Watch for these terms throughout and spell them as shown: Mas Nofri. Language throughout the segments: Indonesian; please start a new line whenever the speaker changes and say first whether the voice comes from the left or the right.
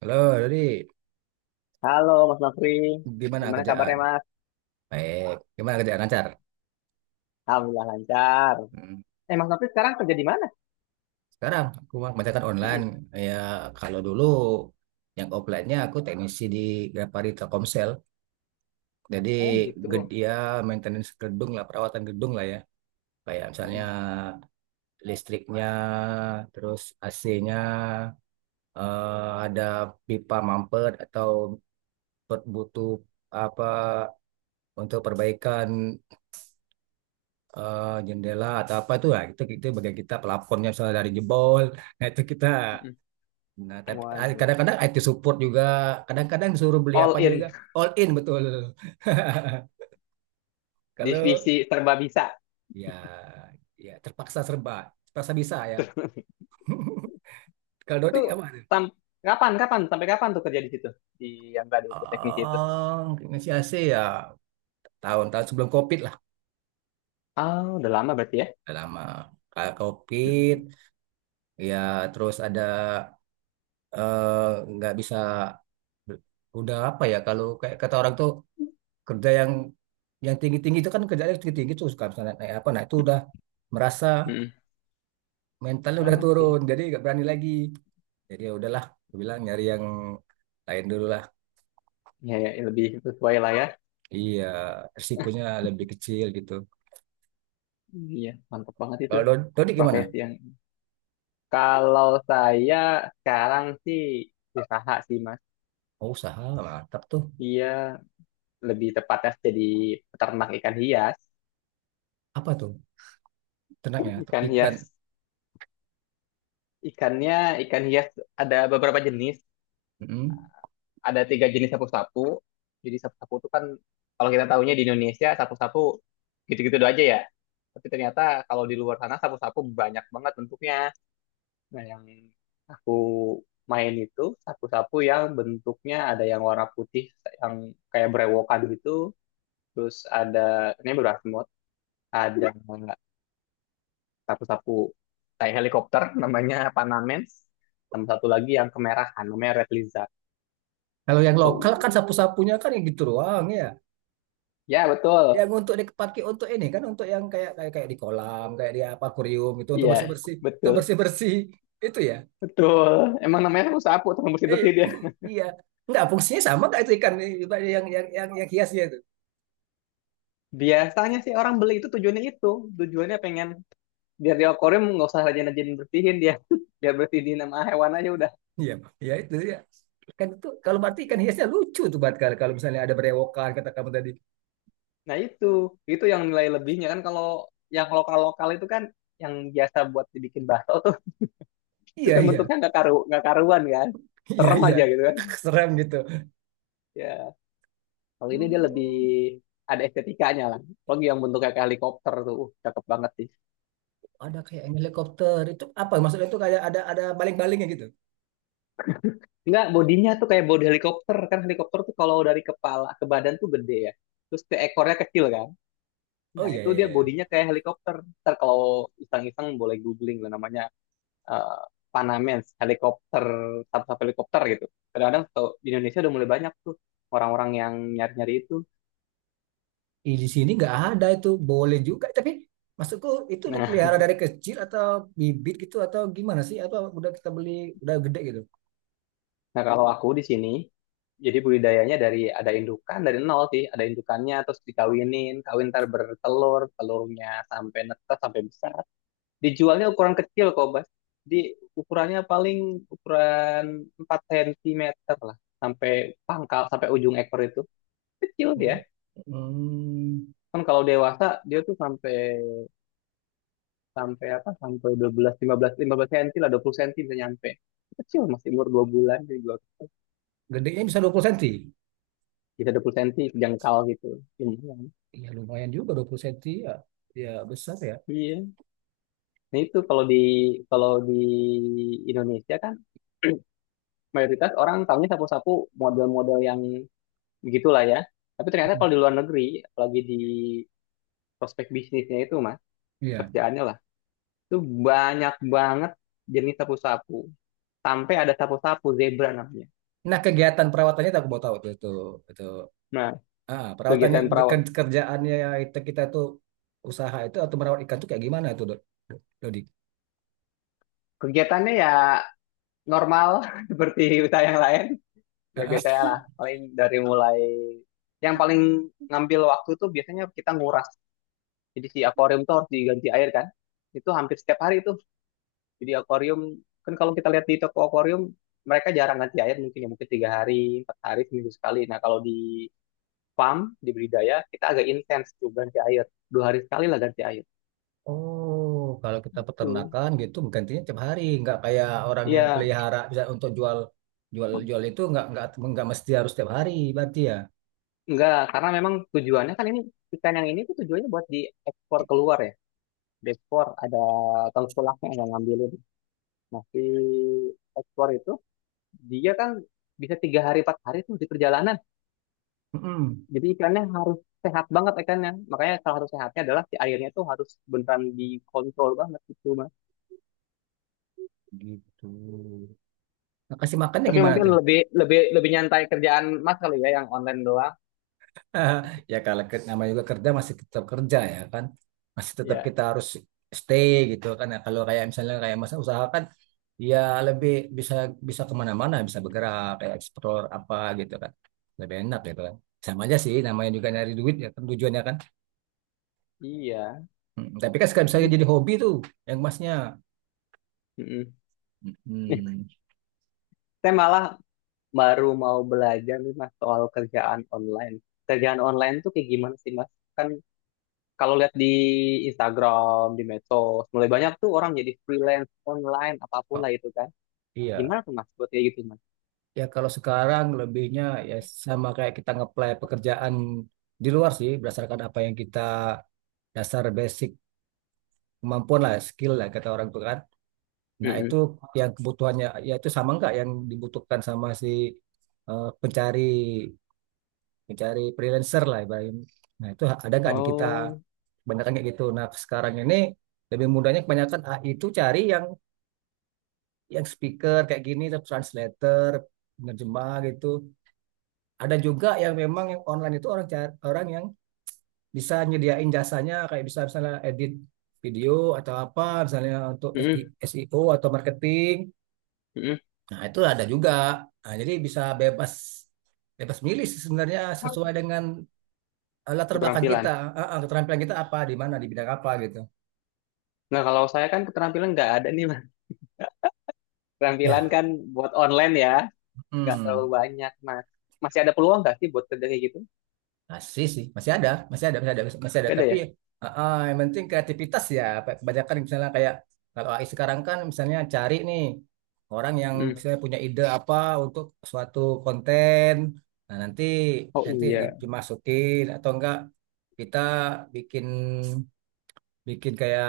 right: Halo, jadi
left: Halo Mas Nofri,
right: gimana
left: gimana
right: kerjaan?
left: kabarnya Mas?
right: Baik, gimana kerjaan lancar?
left: Alhamdulillah lancar.
right: Hmm.
left: Mas Nofri sekarang kerja di mana?
right: Sekarang aku kerjakan online.
left: Mm-mm.
right: Ya, kalau dulu yang offline-nya aku teknisi di Grapari Telkomsel. Jadi
left: Oh gitu.
right: ya maintenance gedung lah, perawatan gedung lah ya. Kayak misalnya
left: Mm-mm.
right: listriknya, terus AC-nya, ada pipa mampet atau butuh apa untuk perbaikan jendela atau apa itu lah itu bagian kita plafonnya misalnya dari jebol nah itu kita
left: Mm-mm.
right: nah tapi
left: Waduh,
right: kadang-kadang IT support juga, kadang-kadang disuruh beli
left: all
right: apa juga.
left: in,
right: All in betul. Kalau
left: divisi serba bisa.
right: ya ya terpaksa serba terpaksa bisa ya. Kalau
left: Itu
right: Dodik apa.
left: sam- kapan kapan sampai kapan tuh kerja di situ, di yang tadi itu teknisi itu?
right: Oh, inisiasi ya tahun-tahun sebelum COVID lah,
left: Oh udah lama berarti ya?
right: udah lama. Kayak COVID,
left: Mm-mm.
right: ya terus ada eh, nggak bisa udah apa ya kalau kayak kata orang tuh kerja yang tinggi-tinggi itu kan, kerjanya tinggi-tinggi tuh suka misalnya naik apa, nah itu udah merasa
left: Mm-mm.
right: mentalnya udah turun
left: Oke.
right: jadi nggak berani lagi. Jadi ya udahlah, gue bilang nyari yang lain dulu lah.
left: Ya, ya lebih sesuai lah ya.
right: Iya, risikonya lebih kecil gitu.
left: Iya mantap banget itu
right: Kalau Dodi gimana.
left: profesi yang. Kalau saya sekarang sih usaha sih Mas.
right: Oh, usaha, mantap tuh.
left: Iya, lebih tepatnya jadi peternak ikan hias.
right: Apa tuh ternaknya tuh
left: Ikan
right: ikan.
left: hias, ikannya ikan hias ada beberapa jenis.
right: Mm-mm.
left: Ada tiga jenis sapu-sapu. Jadi sapu-sapu itu kan kalau kita tahunya di Indonesia sapu-sapu gitu-gitu doang aja ya. Tapi ternyata kalau di luar sana sapu-sapu banyak banget bentuknya. Nah yang aku main itu sapu-sapu yang bentuknya ada yang warna putih, yang kayak berewokan gitu. Terus ada ini berasmut, ada sapu-sapu kayak helikopter namanya Panamens, sama satu lagi yang kemerahan namanya Red Lizard
right: Kalau yang lokal
left: tuh.
right: kan sapu-sapunya kan yang gitu doang ya,
left: Ya
right: yang
left: betul,
right: untuk dipakai untuk ini kan, untuk yang kayak kayak kayak di kolam, kayak di apa, akuarium itu untuk
left: iya
right: bersih-bersih, itu
left: betul
right: bersih-bersih itu ya.
left: betul, emang namanya sapu-sapu teman
right: eh,
left: bersih-bersih dia.
right: iya, nggak fungsinya sama nggak itu ikan yang yang hiasnya itu.
left: Biasanya sih orang beli itu tujuannya itu, tujuannya pengen biar di akuarium nggak usah rajin-rajin bersihin dia. Biar bersihin nama hewan aja udah.
right: Iya, ya itu ya, ikan itu kalau berarti ikan hiasnya lucu tuh buat, kalau kalau misalnya ada berewokan kata kamu tadi.
left: Nah itu yang nilai lebihnya kan. Kalau yang lokal-lokal itu kan yang biasa buat dibikin bakso tuh, itu
right: Iya,
left: kan
right: iya,
left: bentuknya nggak karu nggak karuan kan,
right: iya.
left: serem
right: Iya,
left: aja gitu kan.
right: serem gitu.
left: Ya. Kalau ini dia lebih
right: Hmm,
left: ada estetikanya lah. Apalagi yang bentuknya kayak helikopter tuh, cakep banget sih.
right: ada kayak yang helikopter itu apa, maksudnya itu kayak ada baling-balingnya gitu.
left: Enggak, bodinya tuh kayak bodi helikopter. Kan helikopter tuh kalau dari kepala ke badan tuh gede ya. Terus ke ekornya kecil kan.
right: Oh,
left: Nah,
right: iya,
left: itu
right: iya,
left: dia
right: iya.
left: bodinya kayak helikopter. Ntar kalau iseng-iseng boleh googling lah namanya, eh, Panamens, helikopter, sub-sub helikopter gitu. Kadang-kadang tau, di Indonesia udah mulai banyak tuh orang-orang yang nyari-nyari itu.
right: Ih, di sini nggak ada itu, boleh juga tapi, maksudku itu
left: Nah.
right: dipelihara dari kecil atau bibit gitu, atau gimana sih, atau udah kita beli udah gede gitu.
left: Nah, kalau aku di sini, jadi budidayanya dari ada indukan dari nol sih, ada indukannya terus dikawinin, kawin ntar bertelur, telurnya sampai netas sampai besar. Dijualnya ukuran kecil kok, Bas. Di ukurannya paling ukuran 4 sentimeter lah, sampai pangkal, sampai ujung ekor itu. Kecil dia.
right: Oh. Hmm.
left: Kan kalau dewasa dia tuh sampai sampai apa? Sampai dua belas, lima belas, lima belas senti lah, 20 senti bisa nyampe. Kecil masih umur 2 bulan jadi
right: Gedenya bisa 20 senti.
left: bisa 20 senti jengkal gitu. Lumayan.
right: Ya lumayan juga 20 senti ya. Ya besar ya.
left: Iya. Nah itu kalau kalau di Indonesia kan mayoritas orang tahunya sapu-sapu model-model yang begitulah ya. Tapi ternyata kalau di luar negeri, apalagi di prospek bisnisnya itu mas,
right: Iya.
left: kerjaannya lah, itu banyak banget jenis sapu-sapu. Sampai ada sapu-sapu zebra namanya.
right: Nah, kegiatan perawatannya tak mau tahu tuh itu.
left: Nah,
right: Ah, perawatannya
left: kegiatan perawat,
right: kerjaannya itu, kita tuh usaha itu atau merawat ikan tuh kayak gimana itu, Dok? Dodi?
left: kegiatannya ya normal seperti usaha yang lain. Ya
right: Ah,
left: biasanya
right: ah.
left: lah, paling dari mulai yang paling ngambil waktu tuh biasanya kita nguras. Jadi si akuarium tuh harus diganti air kan. Itu hampir setiap hari itu. Jadi akuarium kan kalau kita lihat di toko akuarium mereka jarang ganti air mungkin, ya mungkin tiga hari, empat hari, seminggu sekali. Nah kalau di farm, di budidaya kita agak intens tuh ganti air. Dua hari sekali lah ganti air.
right: Oh, kalau kita
left: Itu.
right: peternakan gitu gantinya tiap hari, nggak kayak orang yang
left: Iya,
right: pelihara bisa untuk jual jual jual itu nggak, nggak mesti harus tiap hari berarti ya.
left: enggak, karena memang tujuannya kan ini ikan yang ini tuh tujuannya buat diekspor keluar ya. Diekspor ada tengkulaknya yang ngambilin. Nah, si ekspor itu dia kan bisa tiga hari empat hari tuh di perjalanan.
right: Mm-mm.
left: Jadi ikannya harus sehat banget ikannya. Makanya salah satu sehatnya adalah si airnya tuh harus beneran dikontrol banget gitu, Mas.
right: Gitu. Nah, kasih makannya
left: Tapi
right: gimana
left: mungkin
right: tuh?
left: lebih lebih lebih nyantai kerjaan Mas kali ya yang online doang.
right: Ya kalau namanya juga kerja, masih tetap kerja ya kan. Masih tetap
left: Ya,
right: kita harus stay gitu kan. Nah, kalau kayak misalnya kayak masa usaha kan, ya lebih bisa bisa kemana-mana, bisa bergerak kayak eksplor apa gitu kan. Lebih enak gitu kan. Sama aja sih, namanya juga nyari duit ya kan, tujuannya kan.
left: iya.
right: Tapi kan sekarang misalnya jadi hobi tuh yang emasnya.
left: Mm-mm.
right: Mm,
left: Saya malah baru mau belajar nih Mas soal kerjaan online. Kerjaan online tuh kayak gimana sih Mas? Kan kalau lihat di Instagram, di medsos, mulai banyak tuh orang jadi freelance online apapun
right: oh,
left: lah itu kan.
right: iya.
left: Gimana tuh Mas buat kayak gitu Mas?
right: Ya kalau sekarang lebihnya ya sama kayak kita ngeplay pekerjaan di luar sih, berdasarkan apa yang kita, dasar basic kemampuan lah, skill lah kata orang tua kan, nah itu
left: Mm-mm.
right: yang kebutuhannya ya itu sama nggak yang dibutuhkan sama si pencari pencari freelancer lah ibaratnya, nah itu ada nggak di kita
left: Oh,
right: kebanyakan kayak gitu. Nah sekarang ini lebih mudahnya, kebanyakan AI itu cari yang speaker kayak gini, terus translator, penerjemah gitu. Ada juga yang memang yang online itu orang cari, orang yang bisa nyediain jasanya kayak bisa misalnya edit video, atau apa misalnya untuk
left: mm-mm,
right: SI SEO atau marketing.
left: mm-mm.
right: Nah, itu ada juga. Nah, jadi bisa bebas bebas milih sih sebenarnya, sesuai dengan latar belakang kita.
left: Keterampilan.
right: Keterampilan kita apa, di mana, di bidang apa gitu.
left: Nah, kalau saya kan keterampilan nggak ada nih, Mas. Keterampilan
right: Ya,
left: kan buat online ya, nggak terlalu
right: hmm,
left: banyak, Mas. Masih ada peluang nggak sih buat kerja kayak gitu?
right: masih sih, masih ada, masih ada, masih ada, masih ada.
left: Nggak ada
right: Tapi
left: ya?
right: yang penting kreativitas ya. Kebanyakan misalnya kayak kalau AI sekarang kan, misalnya cari nih orang yang
left: Hmm.
right: misalnya punya ide apa untuk suatu konten. Nah, nanti
left: Oh
right: nanti
left: iya.
right: dimasukin atau enggak, kita bikin bikin kayak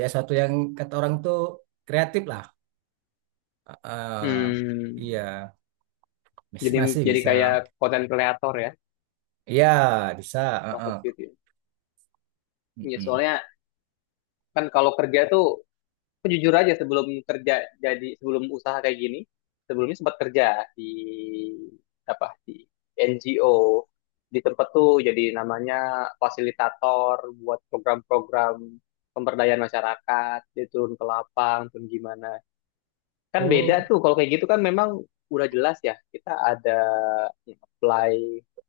right: ya suatu yang kata orang tuh kreatif lah. Heeh.
left: Hmm.
right: Iya masih
left: Jadi
right: masih
left: jadi
right: bisa,
left: kayak konten kreator ya,
right: iya bisa. Heeh.
left: waktu itu. Ya. Iya,
right: Mm-mm.
left: soalnya kan kalau kerja tuh, aku jujur aja sebelum kerja, jadi sebelum usaha kayak gini, sebelumnya sempat kerja di di NGO di tempat tuh jadi namanya fasilitator buat program-program pemberdayaan masyarakat, dia turun ke lapang, turun gimana. Kan beda
right: Oh,
left: tuh kalau kayak gitu kan memang udah jelas ya kita ada ya, apply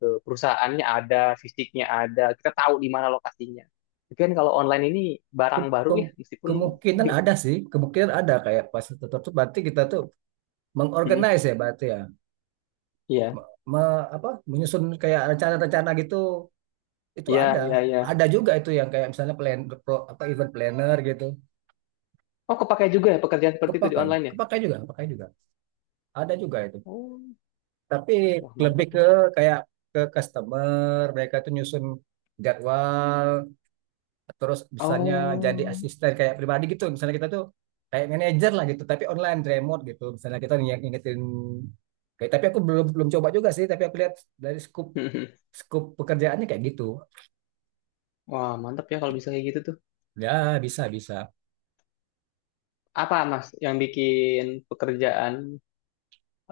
left: ke perusahaannya ada, fisiknya ada, kita tahu di mana lokasinya. Tapi kan kalau online ini barang
right: ke-
left: baru
right: ke-
left: ya meskipun
right: kemungkinan ada sih, kemungkinan ada, kayak pas tutup tuh berarti kita tuh mengorganize ya berarti ya.
left: iya,
right: Apa menyusun kayak rencana-rencana gitu, itu
left: iya,
right: ada.
left: iya, iya.
right: Ada juga itu yang kayak misalnya apa event planner gitu.
left: Oh, kepakai juga ya pekerjaan seperti itu di
right: Kepakai,
left: online ya?
right: kepakai juga, kepakai juga, ada juga itu.
left: Oh,
right: Tapi
left: wah
right: lebih
left: mantap
right: ke
left: nih.
right: kayak ke customer, mereka tuh nyusun jadwal, terus misalnya jadi
left: Oh,
right: asisten kayak pribadi gitu, misalnya kita tuh kayak manajer lah gitu tapi online remote gitu, misalnya kita yang ngingetin, kayak. Tapi aku belum belum coba juga sih, tapi aku lihat dari scoop scoop pekerjaannya kayak gitu.
left: wah mantap ya kalau bisa kayak gitu tuh.
right: Ya bisa, bisa.
left: Apa Mas yang bikin pekerjaan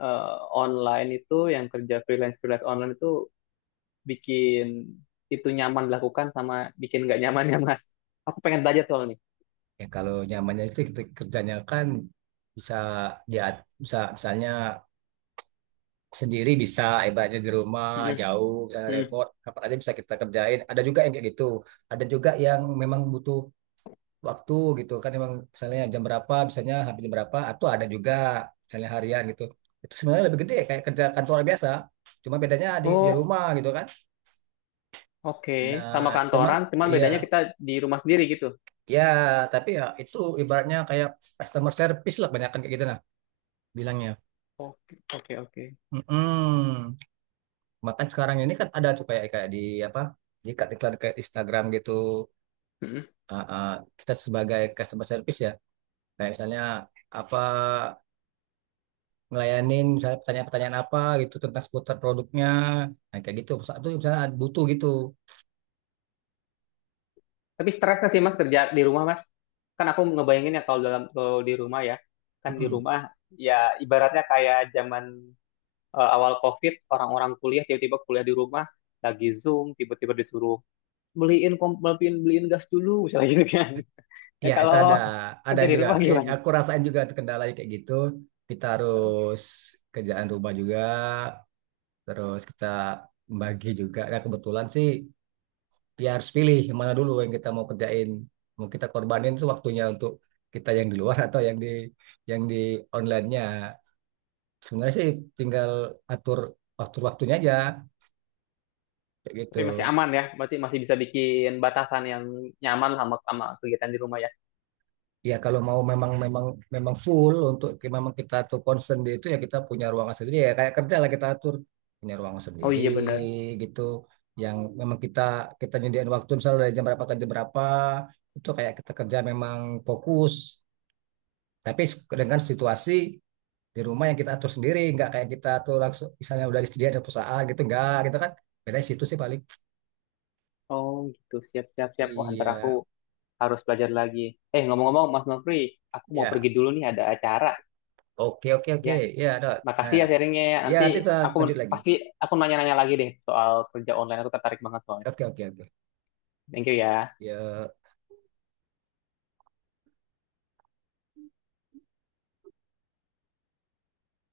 left: eh, online itu, yang kerja freelance freelance online itu bikin itu nyaman dilakukan sama bikin nggak nyaman ya Mas? Aku pengen belajar soal ini.
right: Ya kalau nyamannya sih, kita kerjanya kan bisa, dia bisa misalnya sendiri, bisa ibaratnya di rumah
left: Mm,
right: jauh misalnya,
left: mm.
right: repot kapan aja bisa kita kerjain, ada juga yang kayak gitu. Ada juga yang memang butuh waktu gitu kan, memang misalnya jam berapa, misalnya habis jam berapa, atau ada juga misalnya harian gitu, itu sebenarnya lebih gede kayak kerja kantor biasa, cuma bedanya di
left: Oh,
right: rumah gitu kan.
left: oke.
right: Nah
left: Sama
right: cuman,
left: kantoran, cuman
right: iya
left: bedanya kita di rumah sendiri gitu.
right: ya, tapi ya itu ibaratnya kayak customer service lah, banyak kan kayak gitu nah bilangnya.
left: Oke, oke, oke.
right: Mm-mm. Makan sekarang ini kan ada tuh kayak kayak di apa, di iklan iklan kayak Instagram gitu. Ah, ah, kita sebagai customer service ya, kayak misalnya apa, ngelayanin misalnya pertanyaan-pertanyaan apa gitu tentang seputar produknya, nah kayak gitu saat itu misalnya butuh gitu.
left: Tapi stres nggak sih Mas kerja di rumah Mas? Kan aku ngebayangin ya kalau dalam kalau di rumah ya, kan di
right: Mm-mm.
left: rumah ya ibaratnya kayak zaman awal COVID orang-orang kuliah tiba-tiba kuliah di rumah, lagi Zoom tiba-tiba disuruh beliin beliin gas dulu misalnya gitu kan. Ya
right: Ya itu ada
left: kalau
right: ada
left: kerja di
right: juga.
left: rumah gimana?
right: Aku rasain juga tuh kendalanya kayak gitu, kita harus kerjaan rumah juga, terus kita membagi juga, nah kebetulan sih ya harus pilih yang mana dulu yang kita mau kerjain, mau kita korbanin itu waktunya untuk kita yang di luar atau yang di, yang di onlinenya. Sebenarnya sih tinggal atur waktunya aja kayak gitu.
left: Tapi masih aman ya, berarti masih bisa bikin batasan yang nyaman sama sama kegiatan di rumah ya.
right: Ya kalau mau memang, memang memang full, untuk memang kita tuh concern di itu ya, kita punya ruangan sendiri ya kayak kerja lah kita atur, punya ruangan
left: Oh
right: sendiri
left: iya benar.
right: gitu, yang memang kita kita nyediain waktu misalnya dari jam berapa ke jam berapa, itu kayak kita kerja memang fokus, tapi dengan situasi di rumah yang kita atur sendiri, nggak kayak kita tuh langsung misalnya udah disediain ada perusahaan gitu, nggak gitu kan, beda situ sih paling.
left: Oh gitu, siap siap siap. Wah ntar
right: Iya
left: aku harus belajar lagi. Ngomong-ngomong, Mas Nofri, aku mau
right: ya,
left: pergi dulu nih, ada acara.
right: oke, oke, oke.
left: Ya,
right: Ya dot
left: makasih
right: nah,
left: ya sharingnya ya.
right: ya
left: Nanti
right: nanti kita
left: aku
right: lanjut lagi.
left: pasti aku nanya-nanya lagi deh soal kerja online. Aku tertarik banget soalnya.
right: Oke, oke, oke.
left: Thank you ya.
right: Ya.